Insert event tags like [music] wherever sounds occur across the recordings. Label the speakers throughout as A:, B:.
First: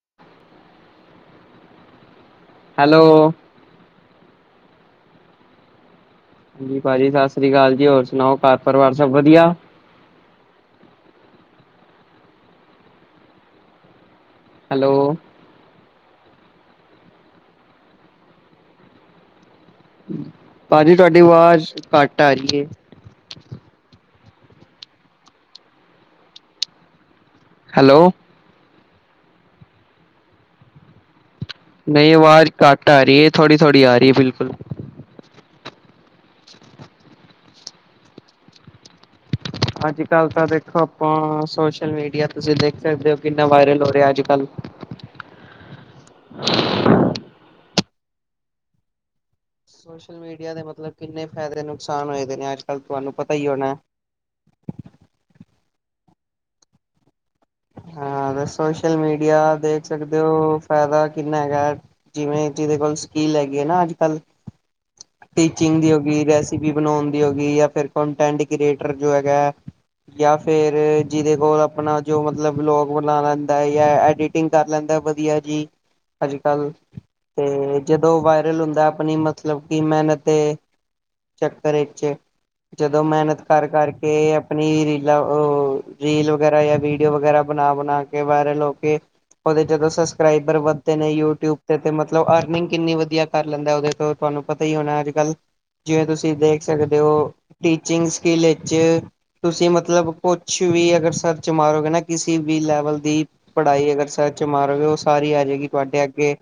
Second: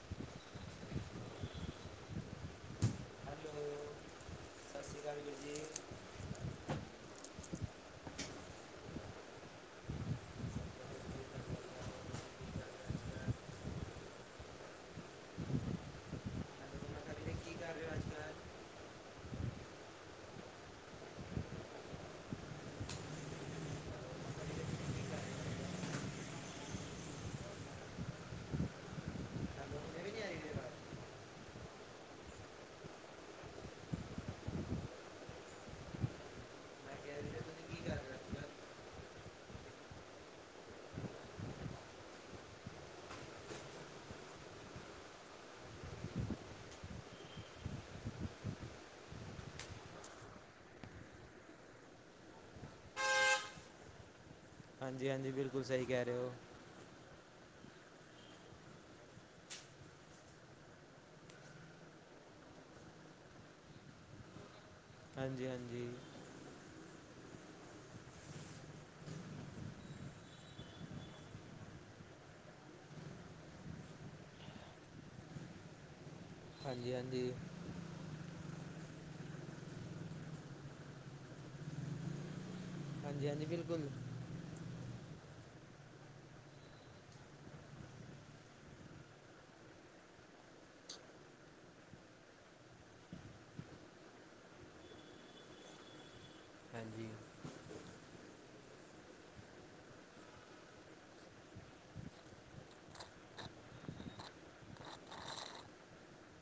A: [inaudible]
B: Hello
A: hello ਸਤਿ ਸ਼੍ਰੀ ਅਕਾਲ ਵੀਰ ਜੀ।
B: ਹਾਂਜੀ ਭਾਅਜੀ ਸਤਿ ਸ੍ਰੀ ਅਕਾਲ ਜੀ ਹੋਰ ਸੁਣਾਓ ਘਰ ਪਰਿਵਾਰ ਸਭ ਵਧੀਆ।
A: ਮਤਾ
B: ਹੈਲੋ
A: ਵੀਰੇ ਕੀ ਕਰ ਰਹੇ ਹੋ ਅਜ ਕੱਲ
B: ਭਾਜੀ ਤੁਹਾਡੀ ਆਵਾਜ਼ ਘੱਟ ਆ ਰਈ ਏ।
A: ਹੈਲੋ ਮਤਾ ਵੀਰੇ ਤੁਸੀਂ ਕੀ ਕਰ ਰਹੇ ਹੋ ਅੱਜ
B: ਹੈਲੋ
A: ਕੱਲ੍ਹ? ਹੈਲੋ ਮੇਰੇ ਨਹੀਂ ਆ ਰਹੀ ਵੀਰੇ ਆਵਾਜ਼
B: ਨਈ ਆਵਾਜ਼ ਘੱਟ ਆ ਰਹੀ ਹੈ ਥੋੜ੍ਹੀ-ਥੋੜ੍ਹੀ ਆ ਰਈ ਏ ਬਿਲਕੁਲ
A: ਮੈਂ ਕਹਿ
B: [inaudible]
A: ਰਿਹਾ ਤੁਸੀਂ ਕੀ ਕਰ ਰਹੇ ਹੋ ਅੱਜ ਕੱਲ੍ਹ
B: ਅੱਜ ਕੱਲ੍ਹ ਤਾਂ ਦੇਖੋ ਆਪਾਂ ਸੋਸ਼ਲ ਮੀਡੀਆ ਤੁਸੀਂ ਦੇਖ ਸਕਦੇ ਹੋ ਕਿੰਨਾ ਵਾਇਰਲ ਹੋ ਰਿਹਾ ਅੱਜ ਕੱਲ੍ਹ ਸੋਸ਼ਲ ਮੀਡੀਆ ਦੇ ਮਤਲਬ ਕਿੰਨੇ ਫਾਇਦੇ ਨੁਕਸਾਨ ਹੋਏ ਦੇ ਨੇ ਅੱਜ ਕੱਲ੍ਹ ਤੁਹਾਨੂੰ ਪਤਾ ਹੀ ਹੋਣਾ।
A: ਹਾਂਜੀ-ਹਾਂਜੀ ਬਿਲਕੁਲ ਸਹੀ ਕਹਿ ਰਹੇ ਹੋ।
B: ਹਾਂ ਤੇ ਸੋਸ਼ਲ ਮੀਡੀਆ ਦੇਖ ਸਕਦੇ ਹੋ ਫਾਇਦਾ ਕਿੰਨਾ ਹੈਗਾ। ਜਿਵੇਂ ਜਿਹਦੇ ਕੋਲ ਸਕਿੱਲ ਹੈਗੀ ਹੈ ਨਾ ਅੱਜ ਕੱਲ੍ਹ
A: ਹਾਂਜੀ
B: ਟੀਚਿੰਗ
A: ਹਾਂਜੀ
B: ਦੀ ਹੋਗੀ ਰੈਸਪੀ ਬਣਾਉਣ ਦੀ ਹੋਗੀ ਜਾਂ ਕੰਟੈਂਟ ਕ੍ਰੀਏਟਰ ਜੋ ਹੈਗਾ। ਜਾਂ ਫੇਰ ਜਿਹਦੇ ਕੋਲ ਆਪਣਾ ਜੋ ਮਤਲਬ ਵਲੋਗ ਬਣਾ ਲੈਂਦਾ ਹੈ ਜਾਂ ਐਡਿਟ ਟਿੰਗ ਕਰ ਲੈਂਦਾ ਵਧੀਆ ਜੀ। ਅੱਜ ਕੱਲ
A: ਹਾਂਜੀ ਹਾਂਜੀ
B: ਹੂੰ ਜਦੋਂ ਵਾਇਰਲ ਹੁੰਦਾ ਆਪਣੀ ਮਤਲਬ ਕਿ ਮਿਹਨਤ ਦੇ ਚੱਕਰ 'ਚ ਜਦੋਂ
A: ਹਾਂਜੀ
B: ਮਿਹਨਤ
A: ਹਾਂਜੀ
B: ਕਰ
A: ਬਿਲਕੁਲ
B: ਕਰਕੇ ਆ ਆਪਣੀ ਰੀਲਾਂ ਅ ਰੀਲ ਵਗੈਰਾ ਜਾਂ ਵੀਡਿਓ ਵਗੈਰਾ ਬਣਾ-ਬਣਾ ਕੇ ਵਾਇਰਲ ਹੋ ਕੇ ਉਹਦੇ ਜਦੋਂ ਸਬਸਕ੍ਰਾਈਬਰ ਵੱਧਦੇ ਨੇ ਯੂਟਿਊਬ ਤੇ-ਤੇ ਮਤਲਬ ਅਰਨਿੰਗ ਕਿੰਨੀ ਵਧੀਆ ਕਰ ਲੈਂਦਾ ਉਹਦੇ ਤੋਂ ਤੁਹਾਨੂੰ ਪਤਾ ਹੀ ਹੋਣਾ ਅੱਜ ਕੱਲ ਜਿਵੇਂ ਤੁਸੀਂ ਦੇਖ ਸਕਦੇ
A: ਹਾਂਜੀ
B: ਹੋ ਟੀਚਿੰਗ ਸਕਿੱਲ 'ਚ ਤੁਸੀਂ ਮਤਲਬ ਕੁਛ ਵੀ ਅਗਰ ਸਰਚ ਮਾਰੋਗੇ ਨਾ ਕਿਸੇ ਵੀ ਲੈਵਲ ਦੀ ਪੜ੍ਹਾਈ ਅਗਰ ਸਰਚ ਮਾਰੋਗੇ ਉਹ ਸਾਰੀ ਆ ਜਾਏਗੀ ਤੁਹਾਡੇ ਅੱਗੇ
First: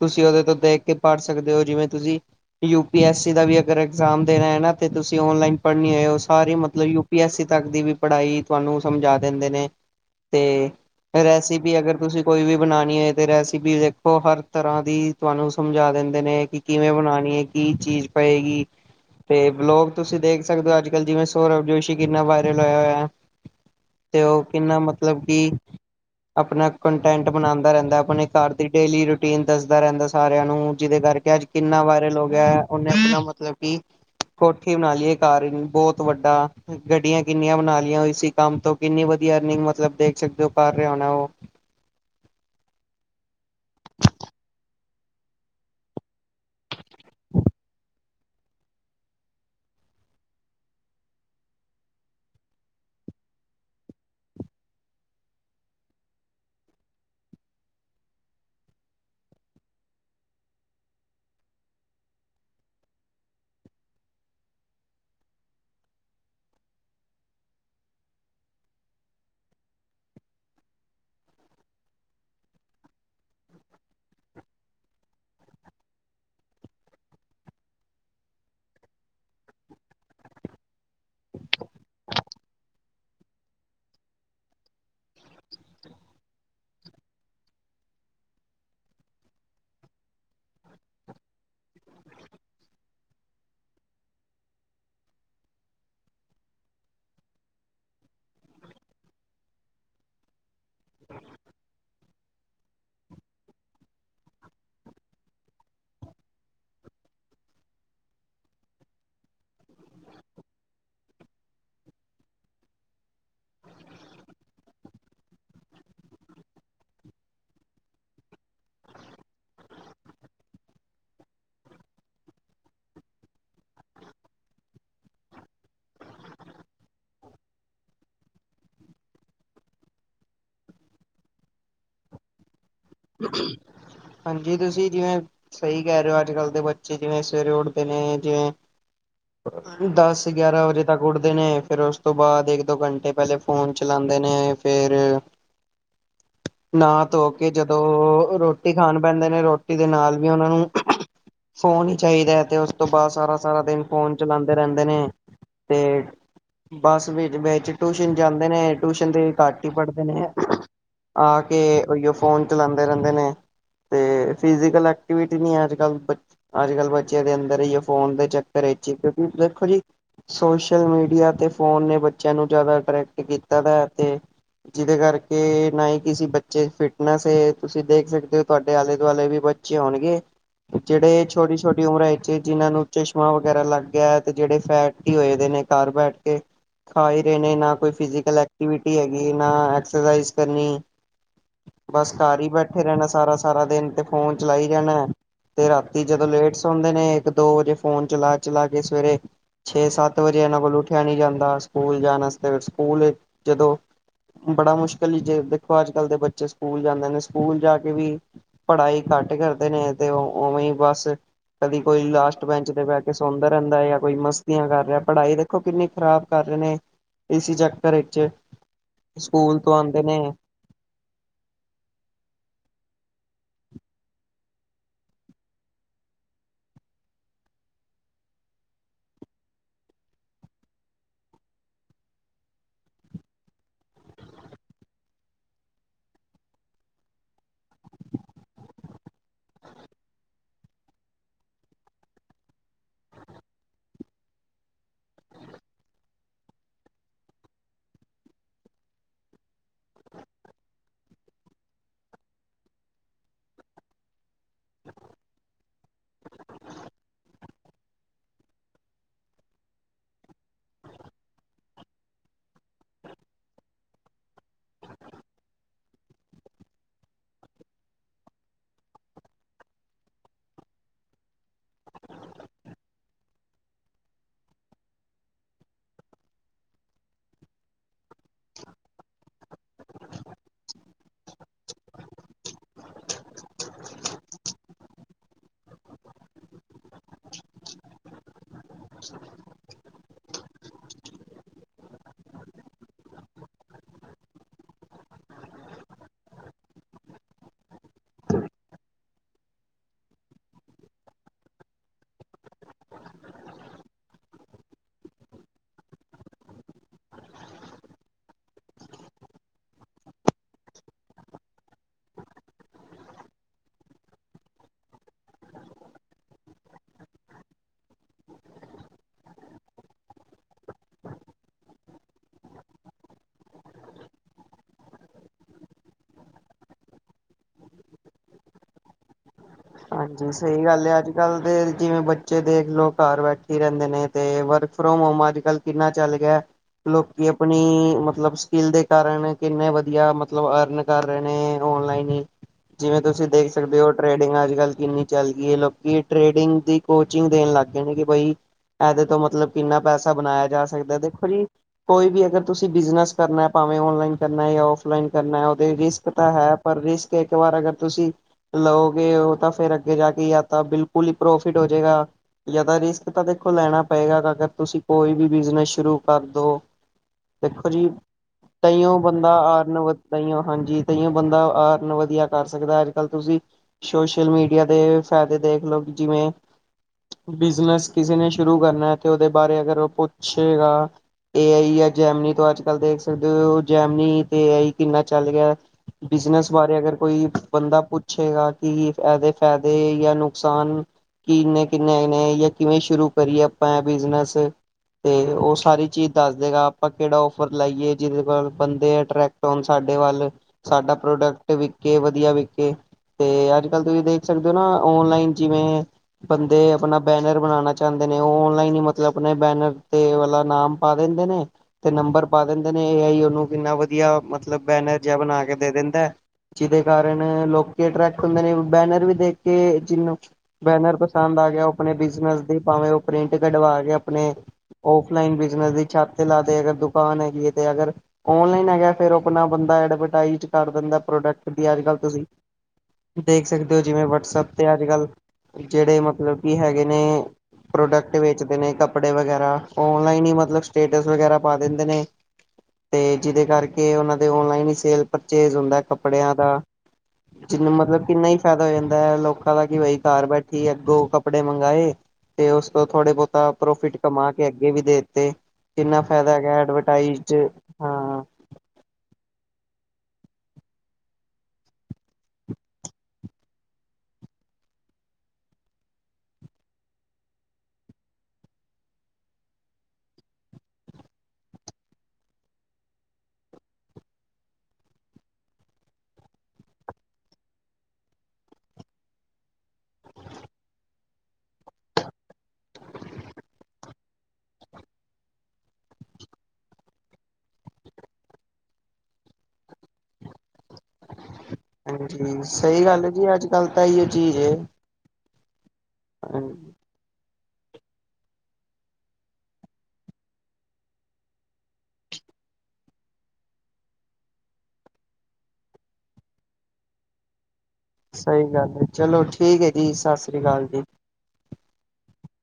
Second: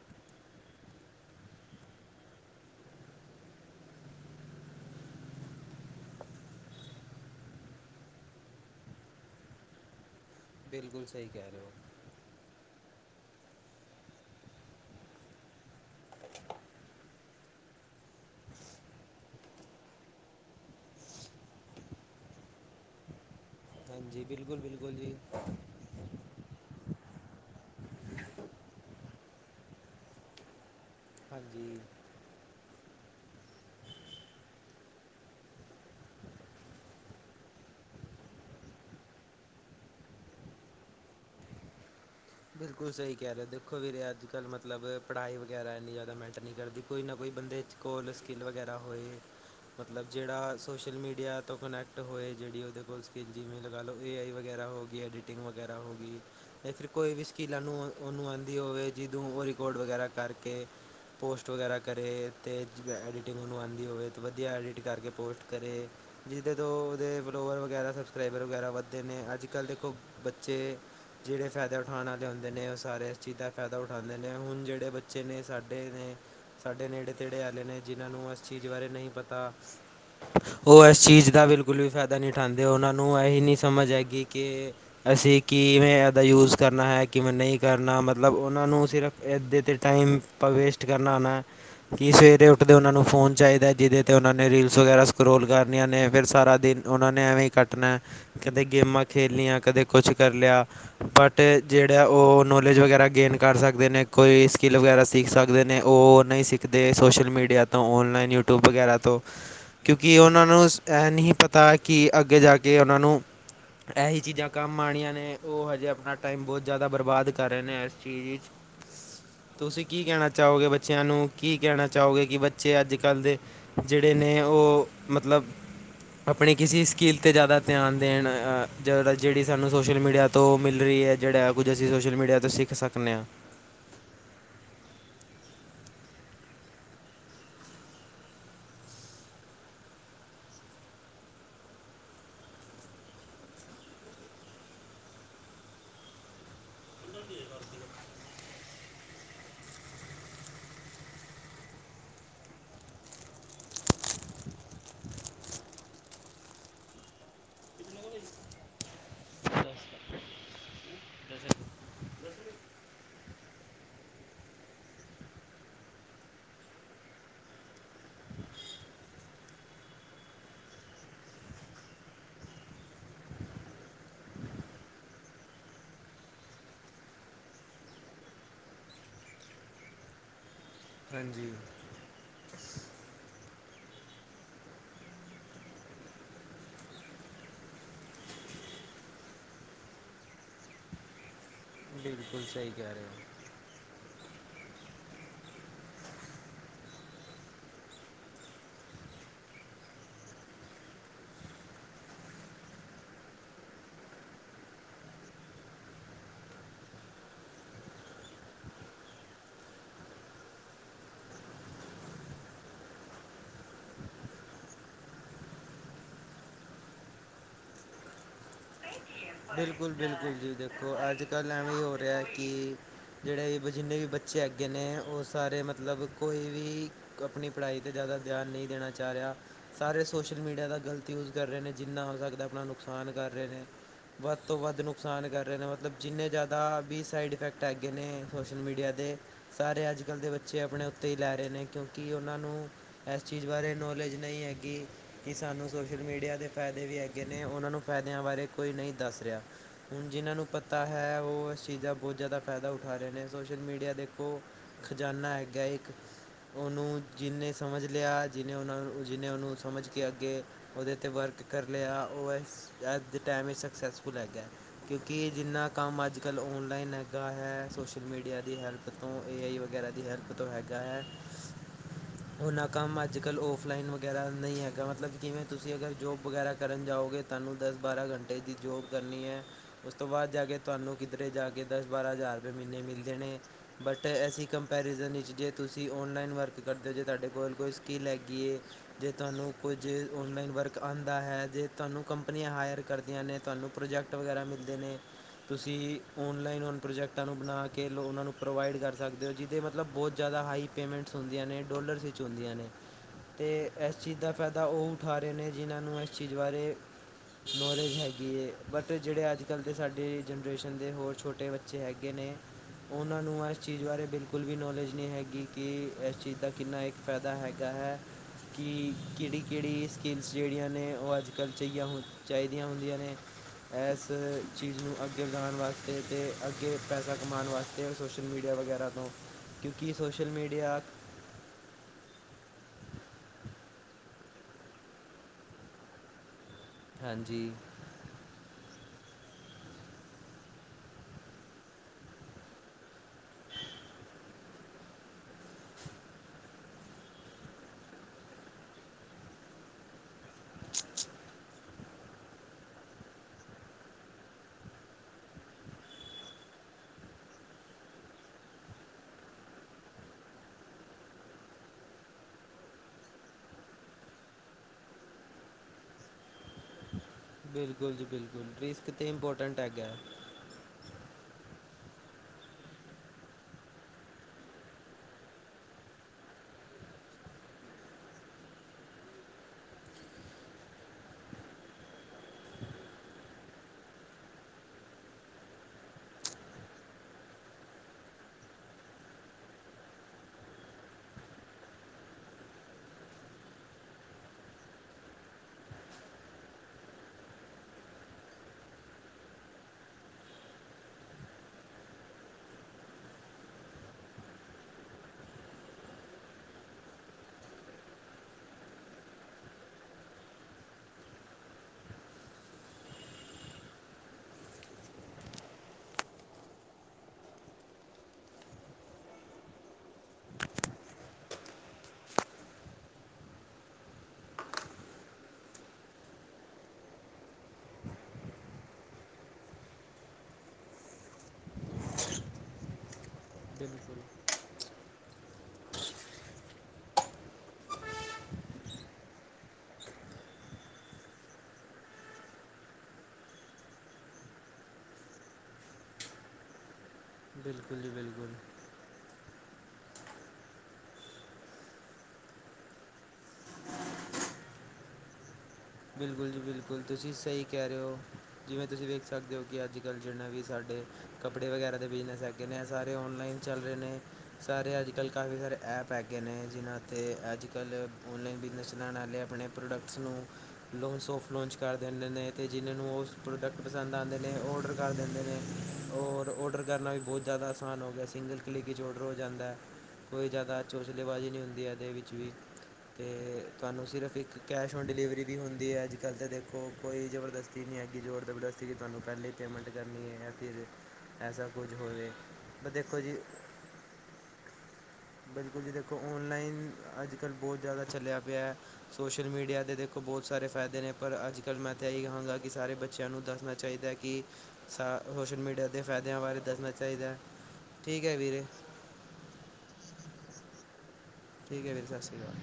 B: ਤੁਸੀਂ ਉਹਦੇ ਤੋਂ ਦੇਖ ਕੇ ਪੜ੍ਹ ਸਕਦੇ ਹੋ ਜਿਵੇਂ ਤੁਸੀਂ ਯੂ ਪੀ ਐੱਸ ਸੀ ਦਾ ਵੀ ਅਗਰ ਇਗਜ਼ਾਮ ਦੇਣਾ ਹੈ ਨਾ ਤੇ ਤੁਸੀਂ ਔਨਲਾਈਨ ਪੜ੍ਹਨੀ ਹੋਏ ਹੋ ਸਾਰੇ ਮਤਲਬ U U P S C ਤੱਕ ਦੀ ਵੀ ਪੜ੍ਹਾਈ ਤੁਹਾਨੂੰ ਸਮਝਾ ਦਿੰਦੇ ਨੇ।
A: [inaudible]
B: ਤੇ
A: ਬਿਲਕੁਲ ਸਹੀ ਕਹਿ ਰਹੇ ਹੋ
B: ਰੈਸਿਪੀ ਅਗਰ ਤੁਸੀਂ ਕੋਈ ਵੀ ਬਣਾਣੀ ਹੋਏ ਤੇ ਰੈਸਿਪੀ ਦੇਖੋ ਹਰ ਤਰ੍ਹਾਂ ਦੀ ਤੁਹਾਨੂੰ ਸਮਝਾ ਦਿੰਦੇ ਨੇ ਕਿ ਕਿਵੇਂ ਬਣਾਣੀ ਹੈ। ਕੀ ਚੀਜ਼ ਪਏਗੀ। ਤੇ ਬਲੌਗ ਤੁਸੀਂ ਦੇਖ ਸਕਦੇ ਹੋ ਅੱਜ ਕੱਲ ਜਿਵੇਂ ਸੌਰਭ ਜੋਸ਼ੀ ਕਿੰਨਾ ਵਾਇਰਲ ਹੋਇਆ-ਹੋਇਆ।
A: ਹਾਂਜੀ
B: ਤੇ ਉਹ
A: ਬਿਲਕੁਲ
B: ਕਿੰਨਾ
A: ਬਿਲਕੁਲ ਜੀ
B: ਮਤਲਬ ਕਿ ਆਪਣਾ ਕੰਟੈਂਟ ਬਣਾਦਾ ਰੈਂਦਾ ਆਪਣੇ ਘਰ ਦੀ ਡੇਲੀ ਰੂਟੀਨ ਦੱਸਦਾ ਰੈਂਦਾ ਸਾਰਿਆਂ ਨੂੰ ਜਿਹਦੇ ਕਰਕੇ ਕਿ ਅੱਜ
A: ਹਾਂਜੀ
B: ਕਿੰਨਾ ਵਾਇਰਲ ਹੋ ਗਿਆ ਉਹਨੇ ਅਪਣਾ ਮਤਲਬ ਕਿ ਕੋਠੀ ਬਣਾ ਲਈਏ ਘਰ ਬੋਤ ਵੱਡਾ ਗੱਡੀਆਂ ਕਿੰਨੀਆਂ ਬਣਾ ਲਈਆਂ ਹੋਈ ਏਸੀ ਕੰਮ ਤੋਂ ਕਿੰਨੀ ਵਧੀਆ ਐਰਨਿੰਗ ਮਤਲਬ ਦੇਖ ਸਕਦੇ ਹੋ ਕਰ ਰਿਆ ਹੋਣਾ ਓ।
A: ਬਿਲਕੁਲ ਸਹੀ ਕਹਿ ਰਹੇ ਦੇਖੋ ਵੀਰੇ, ਅੱਜ ਕੱਲ੍ਹ ਮਤਲਬ ਪੜ੍ਹਾਈ ਵਗੈਰਾ ਇੰਨੀ ਜ਼ਿਆਦਾ ਮੈਟਰ ਨਹੀਂ ਕਰਦੀ ਕੋਈ ਨਾ ਕੋਈ ਬੰਦੇ ਚ ਕੋਲ ਸਕਿੱਲ ਵਗੈਰਾ ਹੋਏ, ਮਤਲਬ ਜਿਹੜਾ ਸੋਸ਼ਲ ਮੀਡੀਆ ਤੋਂ ਕਨੈਕਟ ਹੋਏ, ਜਿਹੜੀ ਉਹਦੇ ਕੋਲ ਸਕਿੱਲ ਜਿਵੇਂ ਲਗਾ ਲਓ ਏ ਆਈ ਵਗੈਰਾ ਹੋਏ। ਐਡਿਟਿੰਗ ਵਗੈਰਾ ਹੋ ਗਈ ਜਾਂ ਫਿਰ ਕੋਈ ਵੀ ਸਕਿੱਲ। ਸਕੀਲਾਂ ਨੂੰ ਉਹਨੂੰ ਆਉਂਦੀ ਹੋਵੇ, ਜਿਹਦੂੰ ਉਹ ਰਿਕਾਰਡ ਵਗੈਰਾ ਕਰਕੇ ਪੋਸਟ ਵਗੈਰਾ ਕਰੇ ਅਤੇ ਐਡੀਟਿੰਗ ਉਹਨੂੰ ਆਉਂਦੀ ਹੋਵੇ ਤਾਂ ਵਧੀਆ ਐਡਿਟ ਕਰਕੇ ਪੋਸਟ ਕਰੇ। ਜਿਦੇ ਤੋਂ ਉਹਦੇ ਫਲੋਵਰ ਵਗੈਰਾ ਸਬਸਕ੍ਰਾਈਬਰ ਵਗੈਰਾ ਵੱਧਦੇ ਨੇ, ਅੱਜ ਕੱਲ੍ਹ ਦੇਖੋ ਬੱਚੇ ਜਿਹੜੇ ਫਾਇਦਾ ਉਠਾਉਣਾ ਜਾਣਦੇ ਨੇ ਉਹ ਸਾਰੇ ਇਸ ਚੀਜ਼ ਦਾ ਫਾਇਦਾ ਉਠਾਉਂਦੇ ਨੇ, ਹੁਣ ਜਿਹੜੇ ਬੱਚੇ ਨੇ ਸਾਡੇ ਨੇ ਸਾਡੇ ਨੇੜੇ ਤੇੜੇ ਆਲੇ ਨੇ ਜਿਨਾਂ ਨੂੰ ਉਸ ਚੀਜ਼ ਬਾਰੇ ਨਹੀਂ ਪਤਾ। ਉਹ ਇਸ ਚੀਜ਼ ਦਾ ਬਿਲਕੁਲ ਵੀ ਫਾਇਦਾ ਨਹੀਂ ਉਠਾਂਂਦੇ, ਉਹਨਾਂ ਨੂੰ ਇਹੀ ਨਹੀਂ ਸਮਝ ਹੈਗੀ ਕਿ ਅਸੀਂ ਕਿਵੇਂ ਇਹਦਾ ਯੂਜ ਕਰਨਾ ਹੈ, ਕਿਵੇਂ ਨਹੀਂ ਕਰਨਾ, ਮਤਲਬ ਉਹਨਾਂ ਨੂੰ ਸਿਰਫ ਇੱਦੇ ਤੇ ਟਾਈਮ ਆਪਾਂ ਵੇਸਟ ਕਰਨਾ ਆਣਾ ਕਿ ਕਿ ਸਵੇਰੇ ਉੱਠਦੇ ਉਹਨਾਂ ਨੂੰ ਫੋਨ ਚਾਹੀਦਾ ਜਿਹਦੇ ਤੇ ਉਹਨਾਂ ਨੇ ਰੀਲਸ ਵਗੈਰਾ ਸਕਰੋਲ ਕਰਨੀਆਂ ਨੇ, ਫਿਰ ਸਾਰਾ ਦਿਨ ਉਹਨਾਂ ਨੇ ਐਵੇਂ ਕੱਟਣਾ ਕਦੇ ਗੇਮਾਂ ਖੇਲ ਲੀਆਂ, ਕਦੇ ਕੁਛ ਕਰ ਲਿਆ ਬਟ ਜਿਹੜਾ ਉਹ ਨੌਲੇਜ ਵਗੈਰਾ ਗੇਨ ਕਰ ਸਕਦੇ ਨੇ, ਕੋਈ ਸਕਿੱਲ ਵਗੈਰਾ ਸਿੱਖ ਸਕਦੇ ਨੇ ਉਹ ਨਹੀਂ ਸਿੱਖ ਤੇ ਸੋਸ਼ਲ ਮੀਡੀਆ ਤੋਂ ਔਨਲਾਈਨ ਯੂਟਿਊਬ ਵਗੈਰਾ ਤੋਂ, ਕਿਉਂਕਿ ਉਹਨਾਂ ਨੂੰ ਇਹ ਨਹੀਂ ਪਤਾ ਕਿ ਅੱਗੇ ਜਾ ਕੇ ਉਹਨਾਂ ਨੂੰ ਇਹੀ ਚੀਜ਼ਾਂ ਕੰਮ ਆਉਣੀਆਂ ਨੇ, ਉਹ ਹਜੇ ਆਪਣਾ ਟਾਈਮ ਬਹੁਤ ਜ਼ਿਆਦਾ ਬਰਬਾਦ ਕਰਹੇ ਨੇ ਇਸ ਚੀਜ਼ ਵਿੱਚ ਤੁਸੀਂ ਕੀ ਕਹਿਣਾ ਚਾਹੋਗੇ ਬੱਚਿਆਂ ਨੂੰ, ਕੀ ਕਹਿਣਾ ਚਾਹੋਗੇ ਕਿ ਬੱਚੇ ਅੱਜ ਕੱਲ੍ਹ ਦੇ ਜਿਹੜੇ ਨੇ ਉਹ ਮਤਲਬ ਆਪਣੀ ਕਿਸੇ ਸਕਿੱਲ 'ਤੇ ਜ਼ਿਆਦਾ ਧਿਆਨ ਦੇਣ, ਜ ਜਿਹੜੀ ਸਾਨੂੰ ਸੋਸ਼ਲ ਮੀਡੀਆ ਤੋਂ ਮਿਲ ਰਹੀ ਹੈ ਜਿਹੜਾ ਕੁਝ ਅਸੀਂ ਸੋਸ਼ਲ ਮੀਡੀਆ ਤੋਂ ਸਿੱਖ ਸਕਣ।
B: ਹਾਂਜੀ, ਤੁਸੀਂ ਜਿਵੇਂ ਸਹੀ ਕਹਿ ਰਹੇ ਹੋ, ਅੱਜ ਕੱਲ੍ਹ ਦੇ ਬੱਚੇ ਜਿਵੇਂ ਸਵੇਰੇ ਉੱਠਦੇ ਨੇ ਜਿਵੇਂ ਦਸ ਗਿਆਰਾਂ ਵਜੇ ਤੱਕ ਉੱਠਦੇ ਨੇ, ਫਿਰ ਉਸ ਤੋਂ ਬਾਅਦ ਇੱਕ ਦੋ ਘੰਟੇ ਪਹਿਲੇ ਫੋਨ ਚਲਾਉਂਦੇ ਨੇ ਫਿਰ
A: [unintelligible]
B: ਨਾ ਧੋ ਕੇ ਜਦੋਂ ਰੋਟੀ ਖਾਣ ਬਹਿੰਦੇ ਨੇ ਰੋਟੀ ਦੇ ਨਾਲ ਵੀ ਉਹਨਾਂ ਨੂੰ ਫੋਨ ਹੀ ਚਾਹੀਦਾ ਹੈ ਤੇ ਉਸ ਤੋਂ ਬਾਅਦ ਸਾਰਾ ਸਾਰਾ ਦਿਨ ਫੋਨ ਚਲਾਉਦੇ ਰਹਿੰਦੇ ਨੇ ਤੇ ਬਸ ਵਿੱਚ ਟਿਊਸ਼ਨ ਜਾਂਦੇ ਨੇ, ਟਿਊਸ਼ਨ ਤੇ ਵੀ ਘੱਟ ਹੀ ਪੜ੍ਹਦੇ ਨੇ ਆ ਕੇ ਉਹੀਓ ਫੋਨ ਚਲਾਉਂਦੇ ਰਹਿੰਦੇ ਨੇ ਅਤੇ ਫਿਜ਼ੀਕਲ ਐਕਟੀਵਿਟੀ ਨਹੀਂ ਹੈ ਅੱਜ ਕੱਲ ਅੱਜ ਕੱਲ੍ਹ ਬੱਚਿਆਂ ਦੇ ਅੰਦਰ ਹੀ ਫੋਨ ਦੇ ਚੱਕਰ ਦੇ ਵਿੱਚ, ਕਿਉਂਕਿ ਦੇਖੋ ਜੀ ਸੋਸ਼ਲ ਮੀਡੀਆ ਤੇ ਫੋਨ ਨੇ ਬੱਚਿਆਂ ਨੂੰ ਜ਼ਿਆਦਾ ਅਟਰ੍ਰੈਕਟ ਕੀਤਾ ਹੈ ਅਤੇ ਜਿਹਦੇ ਕਰਕੇ ਨਾ ਹੀ ਕਿਸੇ ਬੱਚੇ ਫਿਟਨੈਸ ਤੇ ਤੁਸੀਂ ਦੇਖ ਸਕਦੇ ਹੋ ਤੁਹਾਡੇ ਆਲੇ ਦੁਆਲੇ ਵੀ ਬੱਚੇ ਹੋਣਗੇ ਜਿਹੜੇ
A: ਹਾਂਜੀ
B: ਛੋਟੀ ਛੋਟੀ ਉਮਰਾਂ ਚ', ਜਿਨਾਂ ਨੂੰ ਚਸ਼ਮਾ ਵਗੈਰਾ ਲੱਗ ਗਿਆ ਤੇ ਜਿਹੜੇ ਫੈਟੀ ਹੀ ਹੋਏ ਦੇ ਨੇ ਘਰ ਬੈਠ ਕੇ ਖਾ ਹੀ ਰਹੇ ਨੇ ਨਾ ਕੋਈ ਫਿਜ਼ੀਕਲ ਐਕਟੀਵਿਟੀ ਹੈਗੀ, ਨਾ ਐਕਸਰਸਾਈਜ਼ ਕਰਨੀ। ਬਸ ਘਰ
A: ਬਿਲਕੁਲ
B: ਹੀ
A: ਸਹੀ
B: ਬੈਠੇ
A: ਕਹਿ ਰਹੇ
B: ਰਹਿਣਾ
A: ਹੋ
B: ਸਾਰਾ ਸਾਰਾ ਦਿਨ ਤੇ ਫੋਨ ਚਲਾਈ ਜਾਣਾ ਤੇ ਰਾਤੀ ਜਦੋਂ ਲੇਟ ਸੋਂਦੇ ਨੇ ਇੱਕ ਦੋ ਵਜੇ ਫੋਨ ਚਲਾ ਚਲਾ ਕੇ ਸਵੇਰੇ, ਛੇ ਸੱਤ ਵਜੇ ਇਹਨਾਂ ਕੋਲ ਉੱਠਿਆ ਨਹੀਂ ਜਾਂਦਾ, ਸਕੂਲ ਜਾਣ ਵਾਸਤੇ ਸਕੂਲ ਜਦੋਂ ਬੜਾ ਮੁਸ਼ਕਿਲ ਹੀ ਜੇ ਦੇਖੋ ਅੱਜ ਕੱਲ੍ਹ ਦੇ ਬੱਚੇ ਸਕੂਲ ਜਾਂਦੇ ਨੇ, ਸਕੂਲ ਜਾ ਕੇ ਵੀ ਪੜ੍ਹਾਈ ਘੱਟ ਕਰਦੇ ਨੇ, ਤੇ ਉਵੇਂ ਬਸ ਕਦੀ ਕੋਈ ਲਾਸਟ ਬੈਂਚ ਤੇ ਬਹਿ ਕੇ ਸੌਦਾ ਰਹਿੰਦਾ ਹੈ ਜਾਂ ਕੋਈ ਮਸਤੀਆਂ ਕਰ ਰਿਹਾ ਪੜ੍ਹਾਈ ਦੇ ਵਿਖੋ ਕਿੰਨੀ ਖ਼ਰਾਬ ਕਰ ਰਹੇ ਨੇ, ਇਸੇ ਚੱਕਰ ਵਿੱਚ ਸਕੂਲ ਤੋਂ
A: ਬਿਲਕੁੱਲ
B: ਆਉਂਦੇ ਨੇ
A: ਬਿਲਕੁੱਲ ਜੀ, ਦੇਖੋ ਅੱਜ ਕੱਲ੍ਹ ਐਵੇਂ ਹੀ ਹੋ ਰਿਹਾ ਕਿ ਜਿਹੜੇ ਜਿੰਨੇ ਵੀ ਬੱਚੇ ਹੈਗੇ ਨੇ, ਉਹ ਸਾਰੇ ਮਤਲੱਬ ਕੋਈ ਵੀ ਆਪਣੀ ਪੜ੍ਹਾਈ ਤੇ ਜ਼ਿਆਦਾ ਧਿਆਨ ਨਹੀਂ ਦੇਣਾ ਚਾਹ ਰਿਹਾ। ਸਾਰੇ ਸੋਸ਼ਲ ਮੀਡੀਆ ਦਾ ਗ਼ਲਤ ਯੂਜ ਕਰ ਰਹੇ ਨੇ, ਜਿੰਨਾ ਹੋ ਸਕਦਾ ਆਪਣਾ ਨੁਕਸਾਨ ਕਰ ਰਹੇ ਨੇ ਵੱਧ ਤੋਂ ਵੱਧ ਨੁਕਸਾਨ ਕਰ ਰਹੇ ਨੇ, ਮਤਲਬ ਜਿੰਨੇ ਜ਼ਿਆਦਾ ਵੀ ਸਾਈਡ ਇਫੈਕਟ ਹੈਗੇ ਨੇ ਸੋਸ਼ਲ ਮੀਡੀਆ ਦੇ ਸਾਰੇ ਅੱਜ ਕੱਲ੍ਹ ਦੇ ਬੱਚੇ ਆਪਣੇ ਉੱਤੇ ਹੀ ਲੈ ਰਹੇ ਨੇ, ਕਿਉਂਕਿ ਉਹਨਾਂ ਨੂੰ ਇਸ ਚੀਜ਼ ਬਾਰੇ ਨੌਲੇਜ ਨਹੀਂ ਹੈਗੀ। ਕਿ ਸਾਨੂੰ ਸੋਸ਼ਲ ਮੀਡੀਆ ਦੇ ਫਾਇਦੇ ਵੀ ਹੈਗੇ ਨੇ, ਉਹਨਾਂ ਨੂੰ ਫਾਇਦਿਆਂ ਬਾਰੇ ਕੋਈ ਨਹੀਂ ਦੱਸ ਰਿਹਾ। ਹੁਣ ਜਿਹਨਾਂ ਨੂੰ ਪਤਾ ਹੈ ਉਹ ਇਸ ਚੀਜ਼ ਦਾ ਬਹੁਤ ਜ਼ਿਆਦਾ ਫਾਇਦਾ ਉਠਾ ਰਹੇ ਨੇ, ਸੋਸ਼ਲ ਮੀਡੀਆ ਦੇਖੋ ਖਜ਼ਾਨਾ ਹੈਗਾ ਇੱਕ ਉਹਨੂੰ ਜਿਹਨੇ ਸਮਝ ਲਿਆ, ਜਿਹਨੇ ਉਹਨਾਂ ਨੂੰ ਜਿਹਨੇ ਉਹਨੂੰ ਸਮਝ ਕੇ ਅੱਗੇ ਉਹਦੇ 'ਤੇ ਵਰਕ ਕਰ ਲਿਆ ਉਹ ਅੱਜ ਦੇ ਟਾਈਮ ਵਿੱਚ ਸਕਸੈਸਫੁਲ ਹੈਗਾ। ਕਿਉਂਕਿ ਜਿੰਨਾ ਕੰਮ ਅੱਜ ਕੱਲ੍ਹ ਔਨਲਾਈਨ ਹੈਗਾ ਹੈ ਸੋਸ਼ਲ ਮੀਡੀਆ ਦੀ ਹੈਲਪ ਤੋਂ ਏ ਆਈ ਵਗੈਰਾ ਦੀ ਹੈਲਪ ਤੋਂ ਹੈਗਾ ਹੈ। ਉਹਨਾਂ ਕੰਮ ਅੱਜ ਕੱਲ੍ਹ ਔਫਲਾਈਨ ਵਗੈਰਾ ਨਹੀਂ ਹੈਗਾ, ਮਤਲਬ ਕਿਵੇਂ ਤੁਸੀਂ ਅਗਰ ਜੋਬ ਵਗੈਰਾ ਕਰਨ ਜਾਓਗੇ ਤੁਹਾਨੂੰ ਦਸ ਬਾਰ੍ਹਾਂ ਘੰਟੇ ਦੀ ਜੋਬ ਕਰਨੀ ਹੈ, ਉਸ ਤੋਂ ਬਾਅਦ ਜਾ ਕੇ ਤੁਹਾਨੂੰ ਕਿਧਰੇ ਜਾ ਕੇ ਦਸ ਬਾਰਾਂ ਹਜ਼ਾਰ ਰੁਪਏ ਮਹੀਨੇ ਮਿਲਦੇ ਨੇ ਬਟ ਐਸੀਂ ਕੰਪੈਰੀਜ਼ਨ ਵਿੱਚ ਜੇ ਤੁਸੀਂ ਔਨਲਾਈਨ ਵਰਕ ਕਰਦੇ ਹੋ, ਜੇ ਤੁਹਾਡੇ ਕੋਲ ਕੋਈ ਸਕਿੱਲ ਹੈਗੀ ਹੈ ਜੇ ਤੁਹਾਨੂੰ ਕੁਝ ਔਨਲਾਈਨ ਵਰਕ ਆਉਂਦਾ ਹੈ ਜੇ ਤੁਹਾਨੂੰ ਕੰਪਨੀਆਂ ਹਾਇਰ ਕਰਦੀਆਂ ਨੇ ਤੁਹਾਨੂੰ ਪ੍ਰੋਜੈਕਟ ਵਗੈਰਾ ਮਿਲਦੇ ਨੇ, ਤੁਸੀਂ ਔਨਲਾਈਨ ਉਹਨ ਪ੍ਰੋਜੈਕਟਾਂ ਨੂੰ ਬਣਾ ਕੇ ਲੋ ਉਹਨਾਂ ਨੂੰ ਪ੍ਰੋਵਾਈਡ ਕਰ ਸਕਦੇ ਹੋ, ਜਿਹਦੇ ਮਤਲਬ ਬਹੁਤ ਜ਼ਿਆਦਾ ਹਾਈ ਪੇਮੈਂਟਸ ਹੁੰਦੀਆਂ ਨੇ ਡੋਲਰਸ ਵਿੱਚ ਹੁੰਦੀਆਂ ਨੇ, ਅਤੇ ਇਸ ਚੀਜ਼ ਦਾ ਫਾਇਦਾ ਉਹ ਉਠਾ ਰਹੇ ਨੇ ਜਿਨ੍ਹਾਂ ਨੂੰ ਇਸ ਚੀਜ਼ ਬਾਰੇ ਨੌਲੇਜ ਹੈਗੀ ਹੈ ਬਟ ਜਿਹੜੇ ਅੱਜ ਕੱਲ੍ਹ ਦੇ ਸਾਡੀ ਜਨਰੇਸ਼ਨ ਦੇ ਹੋਰ ਛੋਟੇ ਬੱਚੇ ਹੈਗੇ ਨੇ ਉਹਨਾਂ ਨੂੰ ਇਸ ਚੀਜ਼ ਬਾਰੇ ਬਿਲਕੁਲ ਵੀ ਨੌਲੇਜ ਨਹੀਂ ਹੈਗੀ, ਕਿ ਇਸ ਚੀਜ਼ ਦਾ ਕਿੰਨਾ ਇੱਕ ਫਾਇਦਾ ਹੈਗਾ ਹੈ ਕਿ ਕਿਹੜੀ ਕਿਹੜੀ ਸਕਿੱਲਸ ਜਹੜੀਆਂ ਨੇ, ਉਹ ਅੱਜ ਕੱਲ ਜਾਹੀ ਆ ਹੁਣ ਚਾਹੀਦੀਆਂ ਹੁੰਦੀਆਂ ਨੇ। ਇਸ ਚੀਜ਼ ਨੂੰ ਅੱਗੇ ਵਧਾਉਣ ਵਾਸਤੇ ਅਤੇ ਅੱਗੇ ਪੈਸਾ ਕਮਾਉਣ ਵਾਸਤੇ ਸੋਸ਼ਲ ਮੀਡੀਆ ਵਗੈਰਾ ਤ ਕਿਉਂਕਿ ਸੋਸ਼ਲ ਮੀਡੀਆ
B: ਅ ਕੱਲ ਦੇ ਜਿਵੇਂ ਬੱਚੇ ਦੇਖ ਲਓ ਘਰ ਬੈਠੀ ਰਹਿੰਦੇ ਨੇ, ਤੇ ਵਰਕ ਫਰੋਮ ਹੋਮ ਅੱਜ ਕੱਲ ਕਿੰਨਾ ਚੱਲ ਗਿਆ, ਲੋਕੀ
A: ਹਾਂਜੀ
B: ਆਪਣੀ ਮਤਲਬ ਸਕਿਲ ਦੇ ਕਾਰਨ ਕਿੰਨੇ ਵਧੀਆ ਮਤਲਬ ਅਰਨ ਕਰ ਰਹੇ ਨੇ ਓਨਲਾਈਨ ਹੀ ਜਿਵੇਂ ਤੁਸੀਂ ਦੇਖ ਸਕਦੇ ਹੋ ਟ੍ਰੇਡਿੰਗ ਅੱਜ ਕੱਲ੍ਹ ਕਿੰਨੀ ਚੱਲ ਗਈ ਹੈ ਲੋਕੀ ਟ੍ਰੇਡਿੰਗ ਦੀ ਕੋਚਿੰਗ ਦੇਣ ਲੱਗ ਗਏ ਨੇ ਕਿ ਬਈ ਇਹਦੇ ਤੋਂ ਮਤਲਬ ਕਿੰਨਾ ਪੈਸਾ ਬਣਾਇਆ ਜਾ ਸਕਦਾ, ਦੇਖੋ ਜੀ ਕੋਈ ਵੀ ਅਗਰ ਤੁਸੀਂ ਬਿਜਨਸ ਕਰਨਾ ਭਾਵੇਂ ਔਨਲਾਈਨ ਕਰਨਾ ਜਾਂ ਔਫਲਾਈਨ ਕਰਨਾ ਉਹਦੇ ਰਿਸਕ ਤਾਂ ਹੈ ਪਰ ਰਿਸਕ ਇੱਕ ਵਾਰ ਅਗਰ ਤੁਸੀਂ ਲਓਗੇ ਹੋ ਤਾਂ ਫੇਰ ਅੱਗੇ ਜਾ ਕੇ ਆ ਤਾਂ ਬਿਲਕੁਲ ਹੀ ਪ੍ਰੋਫਿਟ ਹੋ ਜਾਏਗਾ ਜਦਾ ਰਿਸਕ ਤਾਂ ਦੇਖੋ ਲੈਣਾ ਪਏਗਾ, ਅਗਰ ਤੁਸੀਂ ਕੋਈ ਵੀ ਬਿਜਨਸ ਸ਼ੁਰੂ ਕਰ ਦੋ ਦੇਖੋ ਜੀ
A: ਬਿਲਕੁਲ ਬਿਲਕੁਲ ਰਿਸਕ
B: ਤਈਓ
A: ਤੇ
B: ਬੰਦਾ
A: ਇੰਪੋਰਟੈਂਟ
B: ਆਰਨ
A: ਹੈਗਾ
B: ਵਓ ਹਾਂਜੀ ਤਹਿਯੋ ਬੰਦਾ ਅਰਨ ਵਧੀਆ ਕਰ ਸਕਦਾ, ਅੱਜ ਕੱਲ੍ਹ ਤੁਸੀਂ ਸੋਸ਼ਲ ਸੋਸ਼ਲ ਮੀਡੀਆ ਦੇ ਫਾਇਦੇ ਦੇਖ ਲਓ, ਜਿਵੇਂ ਬਿਜਨਸ ਕਿਸੇ ਨੇ ਸ਼ੁਰੂ ਕਰਨਾ ਤੇ ਉਹਦੇ ਬਾਰੇ ਅਗਰ ਉਹ ਪੁੱਛੇਗਾ ਏ ਆਈ ਯਾ ਜੈਮਨੀ ਤੋਂ ਅੱਜ ਕੱਲ ਦੇਖ ਸਕਦੇ ਹੋ, ਜੈਮਨੀ ਤੇ ਏ ਆਈ ਕਿੰਨਾ ਚੱਲ ਗਿਆ ਬਿਜਨਸ ਬਾਰੇ ਅਗਰ ਕੋਈ ਬੰਦਾ ਪੁੱਛੇਗਾ ਕਿ ਫਾਇਦੇ ਫਾਇਦੇ ਏ ਐ, ਜਾਂ ਨੁਕਸਾਨ ਕਿ ਕਿੰਨੇ ਕਿੰਨੇ ਨੇ, ਜਾਂ ਕਿਵੇਂ ਸ਼ੁਰੂ ਕਰੀਏ ਆਪਾਂ ਬਿਜਨਸ ਤੇ ਉਹ ਸਾਰੀ ਚੀਜ਼ ਦੱਸ ਦੇਗਾ ਆਪਾਂ ਕਿਹੜਾ ਔਫਰ ਲਾਈਏ ਜਿਹਦੇ ਕੋਲ ਬੰਦੇ ਅਟਰੈਕਟ ਹੁਣ ਸਾਡੇ ਵੱਲ ਸਾਡਾ ਪ੍ਰੋਡਕਟ ਵਿਕੇ ਵਧੀਆ ਵਿਕੇ, ਤੇ ਯਾਰ ਤੁਸੀਂ ਦੇਖ ਸਕਦੇ ਹੋ ਨਾ ਔਨਲਾਈਨ ਜਿਵੇਂ ਬੰਦੇ ਆਪਣਾ ਬੈਨਰ ਬਣਾਉਣਾ ਚਾਹੁੰਦੇ ਨੇ, ਉਹ ਔਨਲਾਈਨ ਹੀ ਮਤਲਬ ਆਪਣੇ ਬੈਨਰ ਤੇ ਏ ਵਾਲਾ ਨਾਮ ਪਾ ਦਿੰਦੇ ਨੇ ਤੇ ਨੰਬਰ ਪਾ ਦਿੰਦੇ ਨੇ ਇਹ, ਐ ਈ ਉਹਨੂੰ ਕਿੰਨਾ ਵਧੀਆ ਮਤਲਬ ਬੈਨਰ ਜੇਹਾ ਬਣਾ ਕੇ ਦੇ ਦਿੰਦਾ ਜਿਹਦੇ ਕਾਰਨ ਲੋਕੀ ਅਟਰੈਕਟ ਹੁੰਦੇ ਨੇ ਬੈਨਰ ਵੀ ਦੇਖ ਕੇ ਜਿਹਨੂੰ ਬੈਨਰ ਪਸੰਦ ਆ ਗਿਆ, ਉਹ ਆਪਣੇ ਬਿਜਨਸ ਦੇ ਭਾਵੇਂ ਉਹ ਪ੍ਰਿੰਟ ਕਢਵਾ ਕੇ ਆਪਣੇ ਔਫਲਾਈਨ ਬਿਜਨਸ ਦੀ ਛਾਤ ਤੇ ਲਾ ਦੇ, ਅਗਰ ਦੁਕਾਨ ਹੈਗੀ ਹੈ, ਤੇ ਅਗਰ ਓਨਲਾਈਨ ਹੈਗਾ ਫੇਰ ਆਪਣਾ ਬੰਦਾ ਐਡਵਰਟਾਈਜ਼ ਕਰ ਦਿੰਦਾ ਪ੍ਰੋਡਕਟ ਦੀ ਅੱਜ ਕੱਲ ਤੁਸੀਂ ਦੇਖ ਸਕਦੇ ਹੋ
A: ਬਿਲਕੁਲ
B: ਜਿਵੇਂ ਵਟਸਐਪ ਤੇ ਅੱਜ ਕੱਲ੍ਹ ਜਿਹੜੇ ਮਤਲਬ ਕਿ ਹੈਗੇ ਨੇ ਪ੍ਰੋਡਕਟ ਵੇਚਦੇ ਨੇ ਕੱਪੜੇ ਵਗੈਰਾ ਓਨਲਾਈਨ ਹੀ ਮਤਲਬ ਸਟੇਟਸ ਵਗੈਰਾ ਪਾ ਦਿੰਦੇ ਨੇ ਤੇ ਜਿਹਦੇ ਕਰਕੇ ਉਹਨਾਂ ਦੇ ਔਨਲਾਈਨ ਹੀ ਸੇਲ ਪਰਚੇਜ ਹੁੰਦਾ, ਕੱਪੜਿਆਂ ਦਾ ਜਿਨੂੰ
A: ਬਿਲਕੁਲ ਜੀ
B: ਮਤਲਬ ਕਿੰਨਾ
A: ਬਿਲਕੁਲ
B: ਹੀ ਹੋ ਫਾਇਦਾ ਜਾਂਦਾ ਹੈ ਲੋਕਾਂ ਦਾ ਕਿ ਬਾਈ ਘਰ ਬੈਠੀ ਅੱਗੋਂ ਕੱਪੜੇ ਮੰਗਵਾਏ ਤੇ ਉਸ ਤੋਂ ਥੋੜ੍ਹੇ ਬਹੁਤਾ ਪ੍ਰੋਫਿਟ ਕਮਾ ਕੇ ਅੱਗੇ ਵੀ ਦੇ ਦਿੱਤੇ ਕਿੰਨਾ
A: ਬਿਲਕੁਲ
B: ਫਾਇਦਾ
A: ਜੀ
B: ਹੈਗਾ ਐ
A: ਬਿਲਕੁਲ ਤੁਸੀਂ
B: ਐਡਵਰਟਾਈਜ਼,
A: ਸਹੀ ਕਹਿ ਰਹੇ ਹੋ
B: ਹਾਂ
A: ਜਿਵੇਂ ਤੁਸੀਂ ਵੇਖ ਸਕਦੇ ਹੋ ਕਿ ਅੱਜ ਕੱਲ੍ਹ ਜਿੰਨੇ ਵੀ ਸਾਡੇ ਕੱਪੜੇ ਵਗੈਰਾ ਦੇ ਬਿਜਨਸ ਹੈਗੇ ਨੇ, ਐ ਸਾਰੇ ਔਨਲਾਈਨ ਚੱਲ ਰਹੇ ਨੇ ਸਾਰੇ ਅੱਜ ਕੱਲ੍ਹ ਕਾਫ਼ੀ ਸਾਰੇ ਐਪ ਹੈਗੇ ਨੇ ਜਿਨ੍ਹਾਂ 'ਤੇ ਅੱਜ ਕੱਲ੍ਹ ਔਨਲਾਈਨ ਬਿਜ਼ਨਸ ਚਲਾਉਂਣ ਵਾਲੇ ਆਪਣੇਂ ਪ੍ਰੋਡਕਟਸ ਨੂੰ ਲੋੌ ਸੋਫਟ ਲੋਂਚ ਕਰ ਦਿੰਦੇ ਨੇ, ਤੇ ਜਿਹਨ੍ਹਾਂ ਨੂੰ ਉਹ ਪ੍ਰੋਡਕਟ ਪਸੰਦ ਆਉਂਦੇ ਨੇ ਔਡਰ ਕਰ ਦਿੰਦੇ ਨੇ ਔਰ ਔਡਰ ਕਰਨਾਂ ਵੀ ਬਹੁਤ ਜ਼ਿਆਦਾ ਆਸਾਨ ਹੋ ਗ਼ਿਆ, ਸਿੰਗਲ ਕਲਿੱਕ ' ਚ ਔਡਰ ਹੋ ਜਾਂਦਾ ਕੋਈ ਜ਼ਿਆਦਾ ਚੋਚਲੇਬਾਜ਼ੀ ਨਹੀਂ ਹੁੰਦੀ ਇਹਦੇ ਵਿੱਚ ਵੀ ਤੇ ਤੁਹਾਨੂੰ ਸਿਰਫ਼ ਇੱਕ ਕੈਸ਼ ਔਨ ਡਿਲੀਵਰੀ ਵੀ ਹੁੰਦੀ ਹੈ ਅੱਜ ਕੱਲ੍ਹ ਤਾਂ ਦੇਖੋ ਕੋਈ ਜ਼ਬਰਦਸਤੀ ਨਹੀਂ ਹੈਗੀ, ਜ਼ੋਰ ਜ਼ਬਰਦਸਤੀ ਕਿ ਤੁਹਾਨੂੰ ਪਹਿਲੇ ਪੇਮੈਂਟ ਕਰਨੀਂ ਹੈ ਫ਼ੇਰ
B: ਹਾਂਜੀ ਸਹੀ ਗੱਲ ਏ ਜੀ, ਅੱਜ ਕੱਲ੍ਹ ਤਾਂ ਇਹੀ ਚੀਜ਼ ਐ
A: ਬਿਲਕੁੱਲ ਜੀ ਦੇਖੋਂ ਔਨਲਾਈਨ ਅੱਜ ਕੱਲ੍ਹ ਬਹੁਤ ਜ਼ਿਆਦਾ ਚੱਲਿਆ ਪਿਆ ਹੈ, ਸੋਸ਼ਲ ਮੀਡੀਆ 'ਤੇ ਦੇਖੋ ਬਹੁਤ ਸਾਰੇ ਫ਼ਾਇਦੇ ਨੇਂ, ਪਰ ਅੱਜ ਕੱਲ੍ਹ ਮੈਂ ਤਾਂ ਇਹੀ ਕਹਾਂਗਾ ਕਿ ਸਾਰੇ ਬੱਚਿਆਂ ਨੂੰ ਦੱਸਣਾ ਚਾਹੀਂਦਾ ਹੈਂ ਕੀ ਸਾ ਸੋਸ਼ਲ ਮੀਡੀਆ ਦੇ ਫ਼ਾਇਦੇਆ ਬਾਰੇ ਦੱਸਣਾਂ ਚਾਹੀਂਦਾ
B: ਸਹੀ ਗੱਲ ਹੈ, ਚਲੋ ਠੀਕ ਹੈ ਜੀ ਸਤਿ ਸ੍ਰੀ ਅਕਾਲ ਜੀ
A: ਠੀਕ ਹੈ ਜੀ ਸਤਿ ਸ਼੍ਰੀ ਅਕਾਲ